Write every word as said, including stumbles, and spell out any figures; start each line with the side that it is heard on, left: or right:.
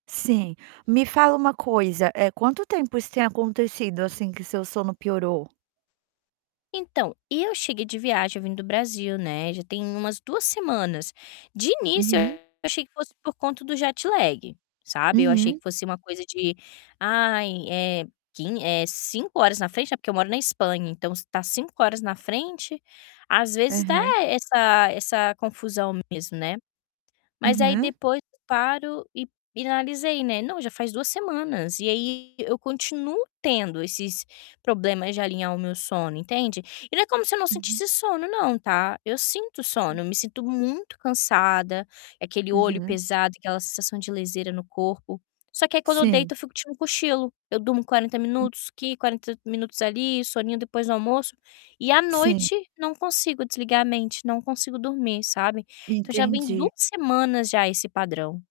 right: Sim. Me fala uma coisa, eh, quanto tempo isso tem acontecido, assim, que seu sono piorou?
left: Então, eu cheguei de viagem vindo do Brasil, né. Já tem umas duas semanas. De início, eu
right: Uhum.
left: achei que fosse por conta do jet lag, sabe. Eu achei que
right: Uhum.
left: fosse ser uma coisa de "ai, é quin é cinco horas na frente, né", porque eu moro na Espanha, então s tá cinco horas na frente, às vezes dá
right: Aham.
left: essa essa confusão mesmo, né. Mas aí
right: Uhum.
left: depoi paro e e analisei, né: "Não, já faz duas semanas". E aí eu continuo tendo esses problemas de alinhar o meu sono, entende? E não é como se eu não
right: Uhum.
left: sentisse sono não, tá. Eu sinto sono,
right: Sim.
left: eu me sinto muito cansada, aquele olho
right: Uhum.
left: pesado, aquela sensação de leseira no corpo, só que aí quando eu
right: Sim.
left: deito eu fico tirando um cochilo, eu durmo quarenta
right: Hum.
left: minutos aqui, quarenta minutos ali, soninho depois do almoço e, à
right: Sim.
left: noite, não consigo desligar a mente, não consigo dormir, sabe. Então já vem
right: Entendi.
left: duas semanas já esse padrão.